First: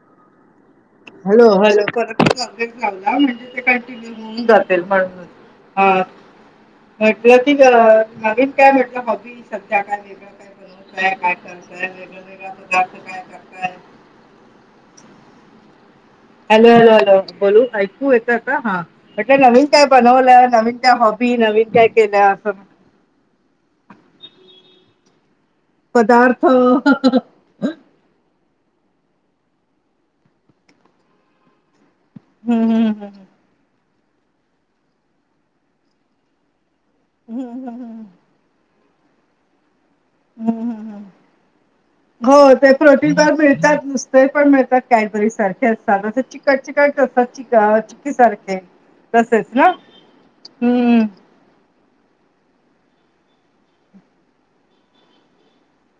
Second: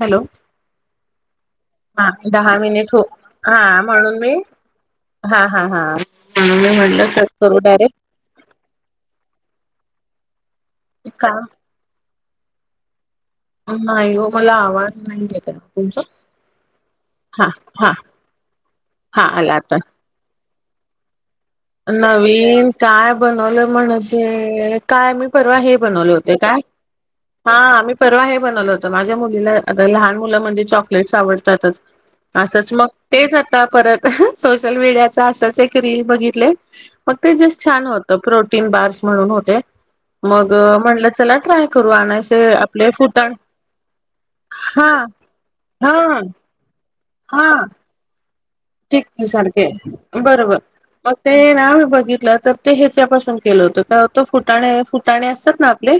Hello. Hello hello हा परतला दहा मिनिट हो म्हणजे हा ते कंटिन्यू म्हणून मी होऊन जाते म्हणून हा हा हा ह म्हणून मी कट म्हटलं की करू डायरेक्ट हॉबी काय म्हटल हाॅबी सध्या काय वेगळं काय कर का काय कर दे दर्द काय कर [inaudible] नाही हो मला आवाज नाही येत तुमचा. हॅलो, हॅलो, हॅलो हा बोलू हा ऐकू येत का हा म्हटलं आला नवीन आता काय? नवीन काय हॉबी नवीन काय केलं असं नवीन काय बनवलं म्हणजे काय मी परवा हे बनवले होते. पदार्थ काय? हम्म हा मी परवा हे बनवलं होतं माझ्या मुलीला आता लहान मुलं म्हणजे चॉकलेट्स आवडतातच असच मग हम्म तेच हम्म आता परत सोशल मीडियाचा असच एक रील बघित मग ते हम्म हम्म जस्ट हम्म छान होत हम्म प्रोटीन बार्स म्हणून होते. मग हम्म हम्म म्हणलं चला ट्राय करू हो आणायचे ते आपले प्रोटीन बार फुटाने मिळतात नुसते पण मिळतात हा कॅडबरी सारखे हा असतात अस चिकटचीकट असतात च चुकी सारखे. चिकी तसेच सारखे ना बरोबर हम्म ओ ते ना बघितलं तर ते ह्याच्यापासून केलं होतं का तो फुटाणे, फुटाणे असतात ना आपले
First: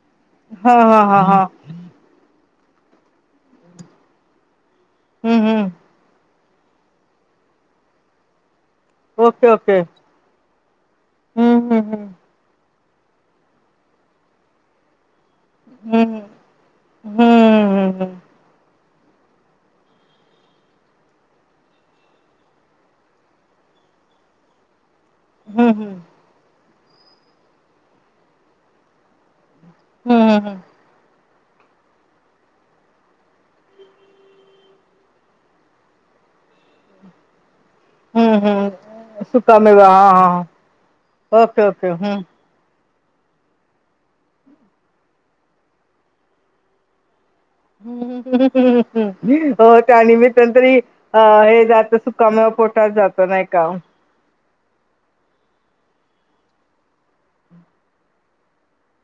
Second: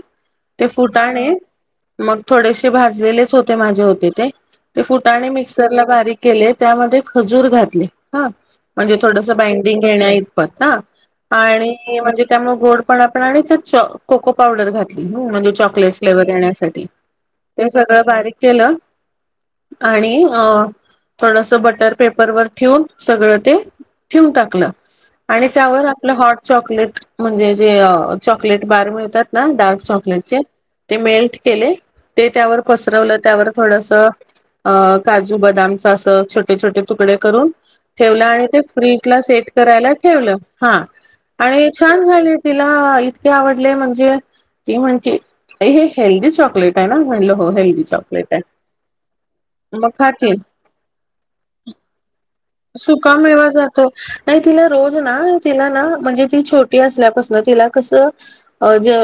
ते हा हा हा फुटाणे हा मग थोडेसे भाजलेलेच होते माझे होते ते ते फुटाणे हम्म मिक्सरला हम्म बारीक केले त्यामध्ये खजूर घातले हा.. म्हणजे थोडस ओके ओके बांडिंग घेण्या इतपत ह आणि हम्म हम्म म्हणजे त्यामुळे गोड आपण आणि च कोको पावडर घातली चॉकलेट हम्म फ्लेवर येण्यासाठी. हम्म ते सगळं हम्म बारीक केलं आणि थोडस बटर पेपर वर ठेवून सगळ ते ठेवून टाकलं आणि हम्म हम्म त्यावर आपलं हॉट चॉकलेट म्हणजे जे चॉकलेट बार मिळतात ना डार्क चॉकलेटचे हम्म हम्म ते मेल्ट केले ते त्यावर पसरवलं त्यावर थोडस अ काजू, बदामचा असं छोटे, छोटे तुकडे करून. ठेवलं हम्म आणि ते फ्रीज ला हम्म सेट सुकामेवा करायला हा ठेवलं हा ओके आणि ओके छान हम्म झाले. तिला इतके आवडले म्हणजे ती म्हणते हे हेल्दी चॉकलेट काय ना म्हटल हो हिल. हो मग त्या आणि मी खाती तरी अ हे जात सुका म सुका मेवा जातो. नाही तिला रोज ना तिला ना म्हणजे ती छोटी असल्यापासन तिला कसं अ जे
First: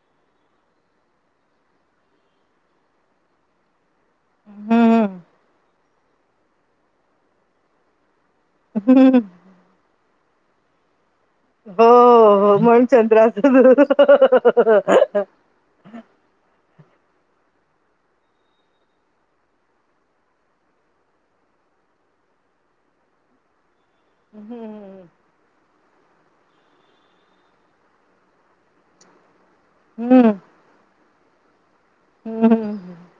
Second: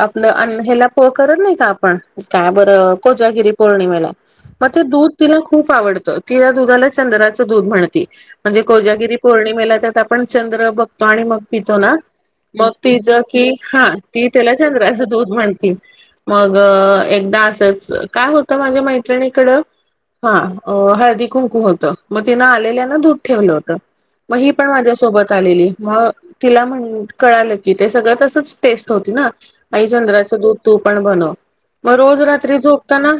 आपलं अन्न ह्याला पो करत नाही का आपण काय बरं कोजागिरी पौर्णिमेला. मग ते हम्म दूध तिला खूप आवडत ति या दुधाला चंद्राचं दूध म्हणती. म्हणजे कोजागिरी हम्म पौर्णिमेला त्यात आपण चंद्र बघतो आणि मग पितो हो ना हो मग म्हणून ति ज की, चंद्राचं हा ती त्याला चंद्राचं दूध म्हणतीय. मग एकदा असंच, काय होतं माझ्या मैत्रिणीकडं? हा, अं हळदी -कुंकू होत् त, मग तिनं आलेल्यान दुध ठेवलं होत, मग ही पण हम्म माझ्यासोबत आलेली, मग तिला म्हण, कळालं की ते सगळं तसच टेस्ट होती ना. आई हम्म चंद्राचं दूध तू पण बनव, मग रोज रात्री हम्म झोपताना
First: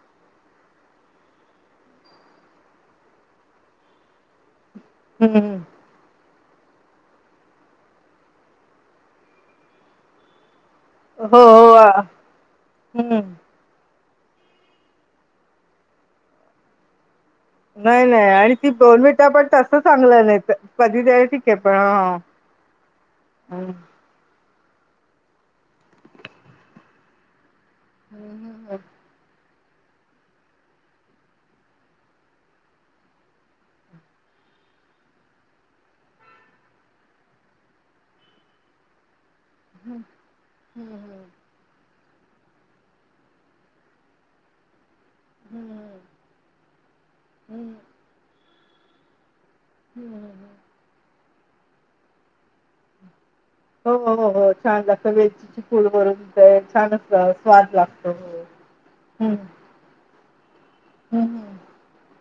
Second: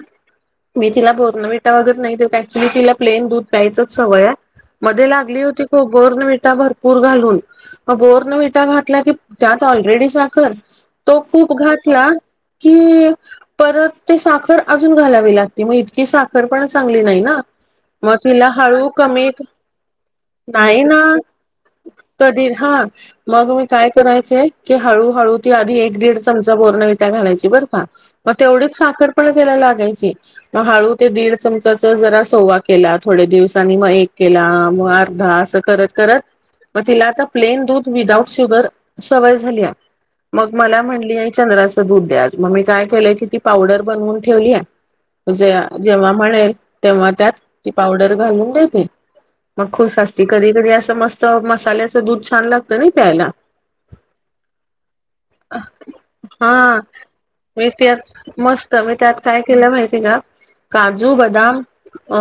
मी तिला बोर्नविटा वगैर नाही देत, ॲक्च्युअली तिला प्लेन दूध प्यायचच सवय आहे, मदे लागली हम्म होती खुप बोर्नविटा भरपूर घालून. मग बोर्नविठा घातला की, त्यात ऑलरेडी साखर तो हो खूप हो आ, घातला कि, हम्म परत ते साखर अजून घालावी लागते, मग इतकी साखर पण चांगली नाही ना. नाही मग नाही तिला आणि ती हळू दोन कमी, मिनिटं पण तसं चांगलं तर- नाही ना, कधी तरी ठीक आहे पण हा कधी हा. मग मी हम्म. काय करायचे की, हळूहळू ती आधी एक- दीड चमचा बोर्नविटा घालायचे बरं का, मग हम्म, तेवढीच हम्म, साखर पण तेला लागायची, मग हळू ते दीड चमचाचं जरा सवा केला. थोडे दिवसांनी मग एक केला, मग अर्धा असं करत करत मग तिला आता प्लेन दूध विदाउट शुगर सवय झालीया, मग मला हम्म, म्हटली आई चंद्राचं चं दूध द्या, मग मी काय केलंय कि ती पावडर बनवून ठेवली. जे हम्म, जेव्हा म्हणेल, तेव्हा त्यात ती हम्म, पावडर घालून देते. मग खुश असती, हम्म. कधी कधी असं मस्त मसाल्याचं दूध छान लागतय नी प्यायला. हो हो हो हो छान लागत, वेचीची पूड भरून हा छानच स्वाद लागतो. तर मी त्यात हम्म काय केलं माहिती आहे का, काजू, हम्म हम्म. बदाम अ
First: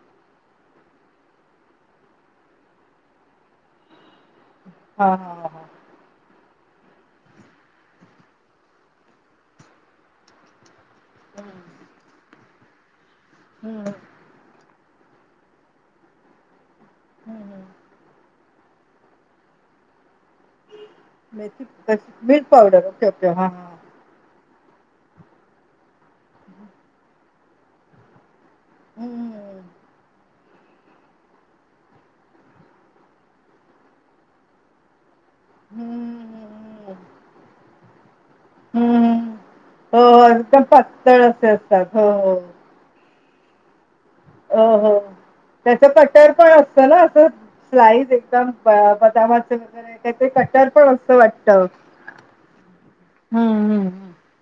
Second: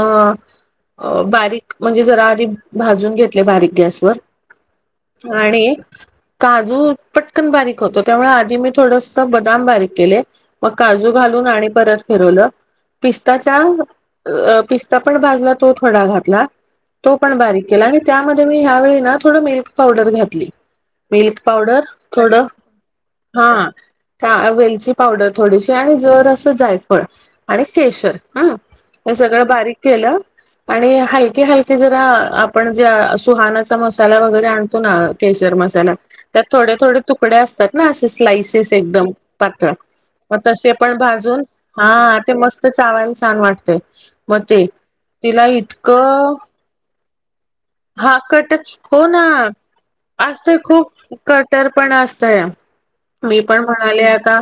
अ बारीक म्हणजे, जरा आधी भाजून घेतले बारीक हा गॅसवर हा हा आणि काजू पटकन बारीक होतो, त्यामुळे आधी मी थोडस बदाम बारीक केले. मग काजू हम्म घालून आणि परत फिरवलं, पिस्ताच्या हम्म हम्म अ पिस्ता पण भाजला तो थोडा घातला, तो पण हम्म. बारीक केला, आणि त्याम त मी ह्यावेळी ना थोड मिल्क पावडर घातली. मिल्क मेथी पावडर कशी मिल्क थोडं, पावडर ओके ओके हां हा. हां त्या वेलची पावडर थोडीशी आणि जरासं जायफळ आणि केशर. हम, हे सगळं बारीक केलं ह आणि हलके -हलके जरा, आपण जे सुहानाचा मसाला वगैरे आणतो ना. केसर मसाला हं त्यात थोडे थोडे तुकडे असतात ना, असे स्लाईसेस एकदम हं पातळ हो हो मग एकदम तसे पण पातळ भाजून, असे असतात हो हा ते हो मस्त चावायला छान वाटतय. मग हो ते हो तिला त्याच कटर इतकं पण असत ना असं, स्लाईस हा एकदम कट हो ना बदामाच वगैरे त्याच असतय कटर पण खूप असतं वाटतं. कटर पण असतया मी हं पण हं म्हणाले आता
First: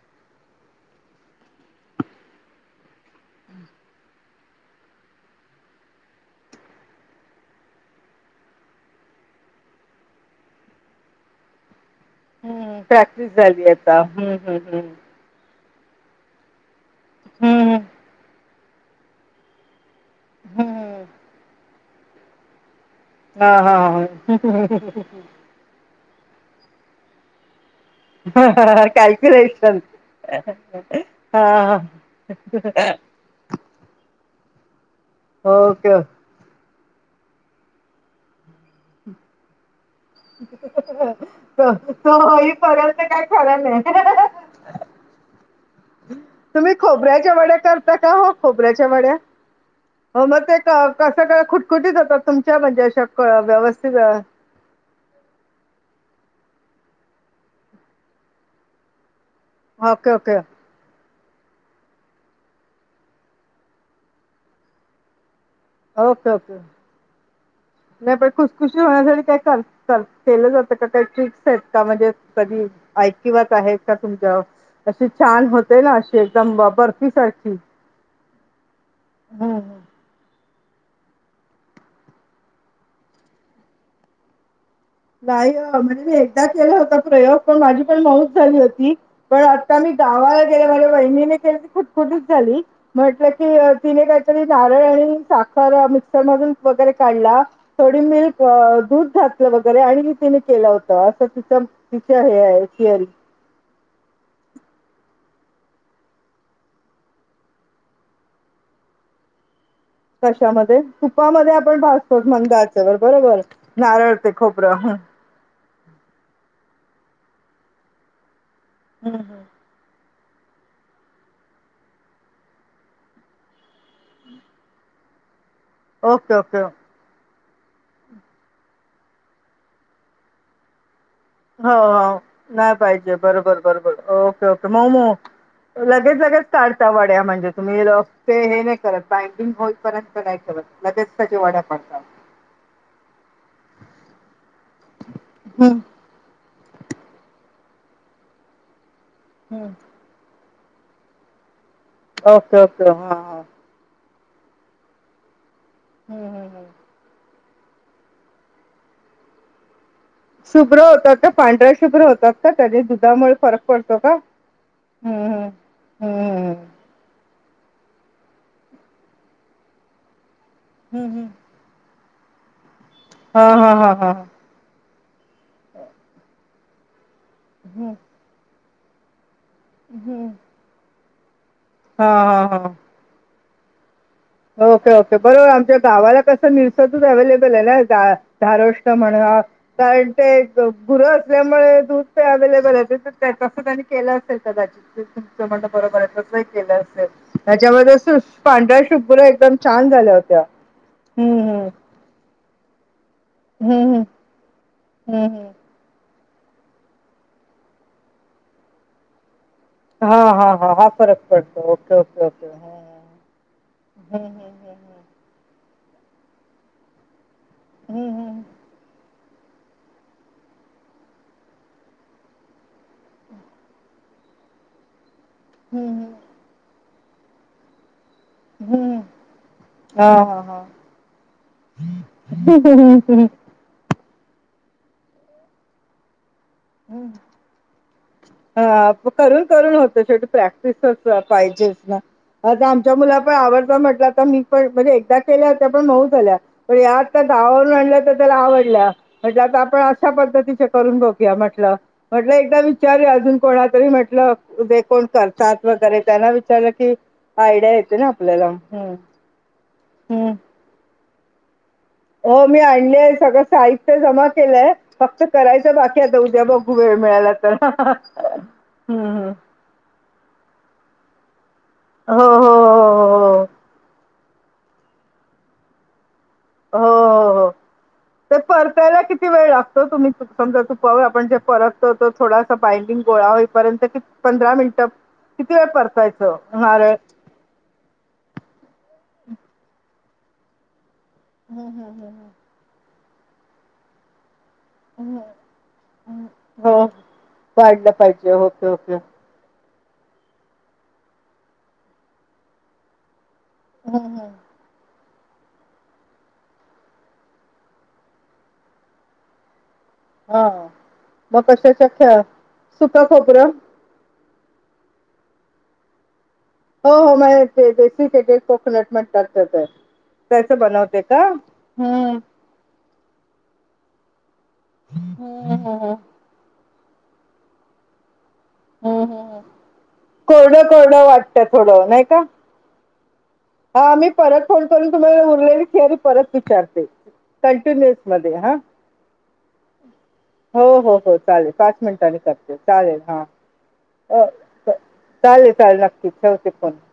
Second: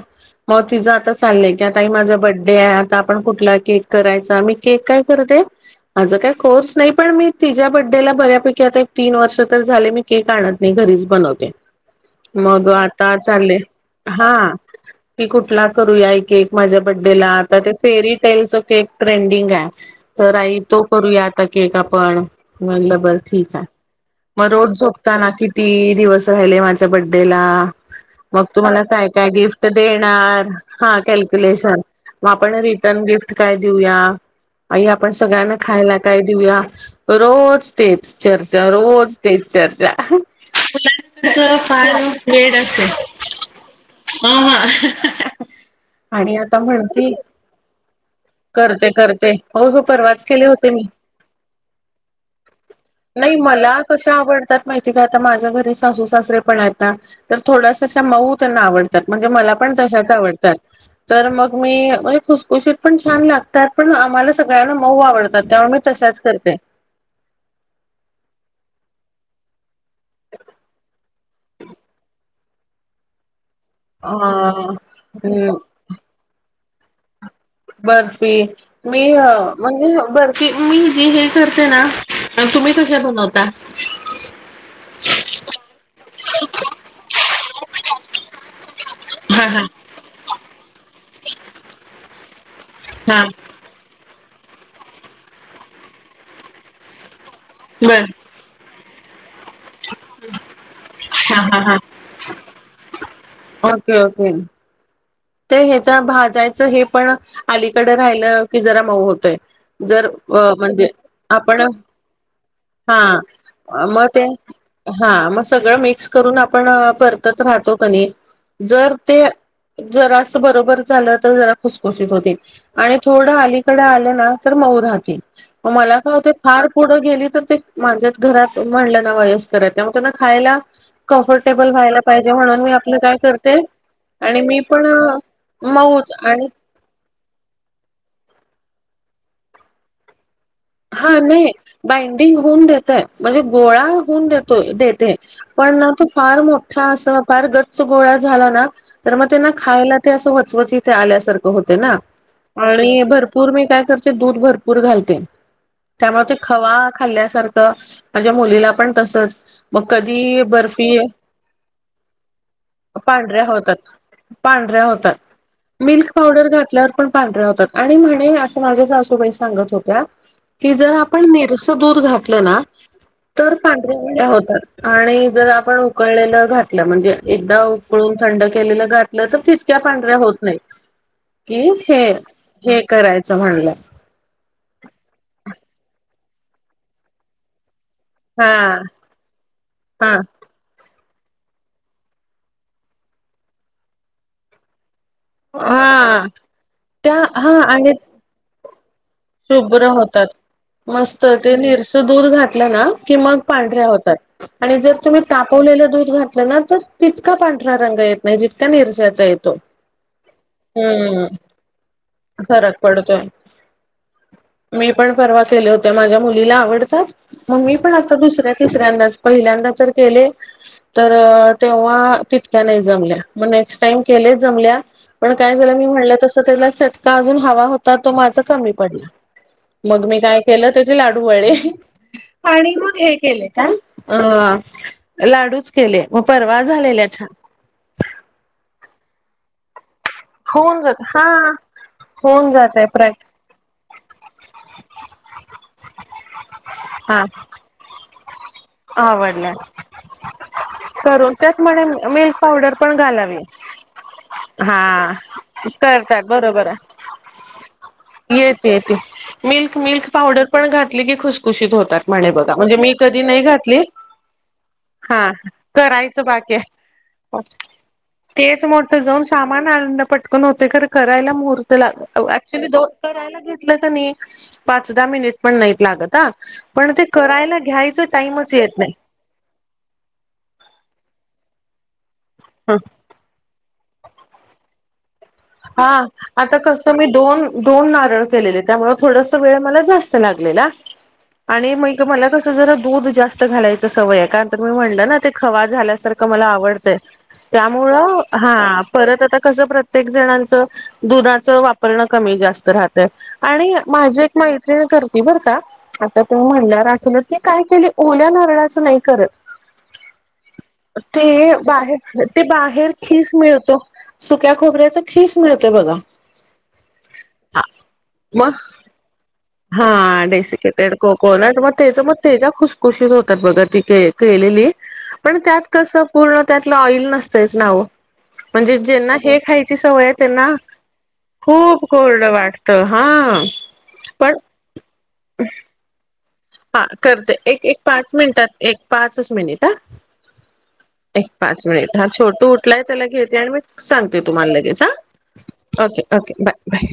मग तिझं आता चाललंय की, आता आई माझा बड्डे आहे आता आपण कुठला केक करायचा? मी केक काय करते. माझं काय कोर्स नाही, पण मी तिच्या बडेला बऱ्यापैकी आता एक तीन वर्ष तरी झाले केक आणत नाही, घरीच बनवते, मग हं आता प्रॅक्टिस चाललय, झाली आता हा हं हं हं की कुठला करूया आई केक माझ्या बड्डेला, आता ते हं फेरी टेलच केक ट्रेंडिंग आहे त आई तो हं करूया आता केक आपण, म्हनल ब ठीक हां हाय म रोज हां झोपताना किती दिवस राहिले माझ्या बड्डेला मग तु मला हां काय काय गिफ्ट कॅल्क्युलेशन देणार, हा हां हां कक्युलेशन म आपण रिटर्न गिफ्ट काय देऊया, आई आपण सगळ्यांना खायला ओके काय देऊया, रोज तेच चर्चा, रोज तेच चर्चा तुमचं फार [unintelligible] हो होई वेड असेल पर्यंत काय खर नाय. हा हा आणि आता तुम्ही म्हणती खोबऱ्याच्या वड्या करता का हो खोबऱ्याच्या करते वड्या. करते हो ग परवाच हो म केले ते होते क मी कसं का खुटखुटीच होतात तुमच्या म्हणजे अशा क नाही मला व्यवस्थित अ कशा आवडतात माहिती का आता माझ्या घरी सासू सासरे पण आहेत ना तर थोडसा अशा मऊ त्यांना आवडतात म्हणजे मला पण तश्याच ओके ओके आवडत्यात, तर मग मी, म्हणजे खुसखुशीत पण छान लागतात. पण आम्हाला सगळ्यांना मऊ आवडतात. तेव्हा मी तशाच ओके करते ओके, नाय पण खुसखुशीत होण्यासाठी काय कर कर केलं जातं का, काही ट्रिक्स आहेत का म्हणजे कधी ऐकिवात आहेत. का अ तुमच्या, अशी छान हम्म होते ना अशी एकदम बर्फी सारखी. बर्फी, मी हं. म्हणजे बर् की मी हे जे करते ना तुम्ही कशा बनवता? नाही ओ म्हणजे मी एकदा केला होता प्रयोग पण माझी पण मऊच झाली होती. पण हा हा आता मी गावाला गेले माझ्या वहिनीने केली ती खुटखुटित झाली. हा म्हटलं की तिने काय तिने नारळ आणि साखर मिक्सर मधून वगैरे काढला थोडी बर मिल्क अ दूध घातलं वगैरे आणि तिनी केलं होतं असं हा तिच तिच हे हाय थिअरी मग कळत नाई ते ह्याचा भाजायचं हे पण अलीकड राहिलं की जरा मऊ होतय. जर अ कशामध्ये? म्हणजे तुपामध्ये आपण भाजतो मंद आचेवर हा, बरोबर. म नारळ ते खोबरं. हं. हा, म सगळं मिक्स करून आपण परतत राहतो कनी जर हं, ते हं. जरास बरोबर झालं तर जरा खुसखुशीत होते. आणि थोडं अलीकड आलं ना तर मऊ राहते. म मला काय होतय, ओके, फार ओके. पुढं गेली तर ते माझ्यात घरात म्हणलं ना वयस्कर आहे त्यामुळे त्यांना खायला हो कम्फर्टेबल व्हायला हो पाहिजे म्हणून मी नाही आपलं पाहिजे काय करते, बरोबर बरोबर आणि ओके मी पण, मऊच आणि पडता वाड्या म्हणजे तुम्ही लोक ते हे नाय करत बाइंडिंग होईपर्यंत नाही ठेवत. हा नय बाइंडिंग होऊन देतय म्हणजे गोळा होऊन देतोय देत ते पण हम्म, न तो फार मोठा अस फार गच्च गोळा झाला ना तर म त्यांना हम्म. खायला ते असं वचवच इथ आल्यासारखं होते ना ओके ओके आणि हा भर हा पूर मी काय करते दूध भरपूर घालते. त्यामुळे हम्म, ते हम्म, हम्म. खवा खाल्ल्यासारखं माझ्या मुलीला पण तसच मग कधी शुभ्र बर्फी होतात का? पांढऱ्या शुभ्र होतात का? कधी दुधामुळे पांढऱ्या फरक होतात पडतो का? पांढऱ्या होतात. हम्म मिल्क पावडर हम्म घातल्यावर पण पांढऱ्या होतात आणि म्हणे अस माझ्या सासूबाई सांगत होत्या की जर हम्म आपण हम्म निरस दूध घातलं ना हा तर हा हा पांढऱ्या हा हा पांढऱ्या होतात. आणि जर आपण उकळलेलं घातलं म्हणजे एकदा हम्म उकळून थंड केलेलं घातलं. तर तीत - क्या पांढऱ्या हम्म. होत नाही की हा हे हा हा हे करायचं म्हणल्या ओके ओके बरोबर आमच्या गावाला कसं निरस दुध अव्हेलेबल आहे ना जावा हा धरूष्टा म्हणून आ कारण हा ते गुर असल्यामुळे दूध तर अवेलेबल असेल तर तसं त्यांनी केलं असेल कदाचित. तो म्हणाल बरोबरय हा तसही केल असेल त्या हा त्याच्या आणि मध्ये पांढर्‍या शुभ्र एकदम शुभ्र छान झाल्या होतात होत्या. मस्त हं, ते हं. निर दूध घातलं ना की मग हं, पांढऱ्या हं. होतात. आणि जर तुम्ही हं, हं. तापवलेलं दूध घातलं ना तर तितका पांढरा रंग येत नाही जितका निरजाचा येतो. हा हा हा हा फरक हम्म पडतो ओके ओके ओके फरक पडतोय हम् हम्. मी पण परवा केल्या होत्या माझ्या मुलीला आवडतात मग मी पण हं, हं, आता हं. दुसऱ्या तिसऱ्यांदच पहिल्यांदा तर केले तर तेव्हा तितक्या नाय जमल्या मग नेक्स्ट टाईम केले जमल्या पण काय झालं मी हं, हं. म्हणलं तस त्याला चटका अजून हवा होता तो माझा हं, कमी हं. हं, हं. पडला, मग मी हां, काय हां, हां. केलं त्याचे लाडू वळले. आणि मग हे हं, केले काय? अ लाडूच केले म परवा झालेले छा आ करून करून होतं शेवटी होऊन प्रॅक्टिस जात हा पाहिजे ना होऊन आता जातय आमच्या मुला प्रॅक्ट पण आवडत म्हटल आता मी पण म्हणजे एकदा केल्या होत्या पण मऊ झाल्या पण या हा गावावरून आणल्या होत्या तर त्याला आव ल्या आवडल्या म्हणलं आपण अशा पद्धतीच्या करून बघूया त्यात म्हंटलं म्हणे म्हंटलं मिल्क एकदा पावडर पण विचारू अजून घालावी कोणा तरी म्हटलं जे कोण हा करतात वगैरे करतात त्यांना बरोबर विचारलं की आहे आयडिया येते ना आपल्याला येते हम्म. येते मिल्क मिल्क हम्म. पावडर पण घातली की खुशखुशीत होतात. म्हणे हो बघा मी म्हणजे आणलीय कधी नाही सगळं घातली साहित्य जमा केलंय फक्त हा करायचं बाकी आता उद्या बाकी ब घू आहे वेळ मिळाला तर हा तेच मोठं जाऊन हम्म. सामान आनन पटकन होतय खर करायला मुहूर्त हो लाग हो हो ऍक्च्युली दोन हो करायला हो. घेतलं का पाच दहा मिनिट पण नाइत लागत आ. हो हो हो ते येत परतायला नाही किती वेळ लाग तो तुम्ही समजा तुपावर आपण जे परततो थोडासा बाइंडिंग गोळा होईपर्यंत कि -पंधरा मिनिटं किती वेळ हा परतायचं आता कसं नारळ मी दोन दोन नारळ केलेले त्यामुळे थोडस वेळ मला जास्त लागलेला. हम्म, आणि म हित हम्म, मला हम्म, कसं जरा दूध जास्त घालायचं सवय कारण तर मी म्हणलं ना हम्म. हम्म, ते खवा हम्म. झाल्यासारखं मला हो आवडतंय. वाढलं त्यामुळं पाहिजे ओके हा ओके परत हम्म, आता कस प्र जणांच दुधाचवापरण कमी जास्त राहतय आणि माझी हम्म. एक मै त्रीण करती बरका आता तुम्ही म्हणणार तीन ते काय केलय ओल्या नारळाचं नाय करत. [inaudible] ते मग कशाच्या खे बाहेर ते बाहेर सुका खीस खोबरं मिळतो सुक्या खोबऱ्याचा खीस मिळतोय बघा. हो हो माया हिते डेसिकेटेड मग कोकनट म्हणतात. त्याच हा त्याच डेसिकेटेड बनवते का कोकोनट मग तेच मग हम्म त्याच्या खुश शीत होतात बघा ती केलेली पण हम्म त्यात हम्म हम्म कसं पूर्ण त्यातलं ऑइल नसतंयच ना ओ? म्हणजे हम्म, ज्यांना हे हम्म. खायची सवय आहे त्यांना कोरडं कोरडं वाटत खूप थोडं नाही कोरड का वाट त हा. हा मी पण परत फोन करून तुम्हाला उरलेली थेरी परत विचारते हा करते एक एक पाच कंटिन्युअन्समध्ये हा. मिनिटात एक पाचच मिनिट हा हो हो हो एक चालेल पाच मिनिट हा मिनिटांनी छोटू करते उठलाय चालेल त्याला हा. घेते आणि मी सांगते तुम्हाला लगेच हा चालेल चालेल ओके नक्कीच ओके ठेवते बाय फोन. बाय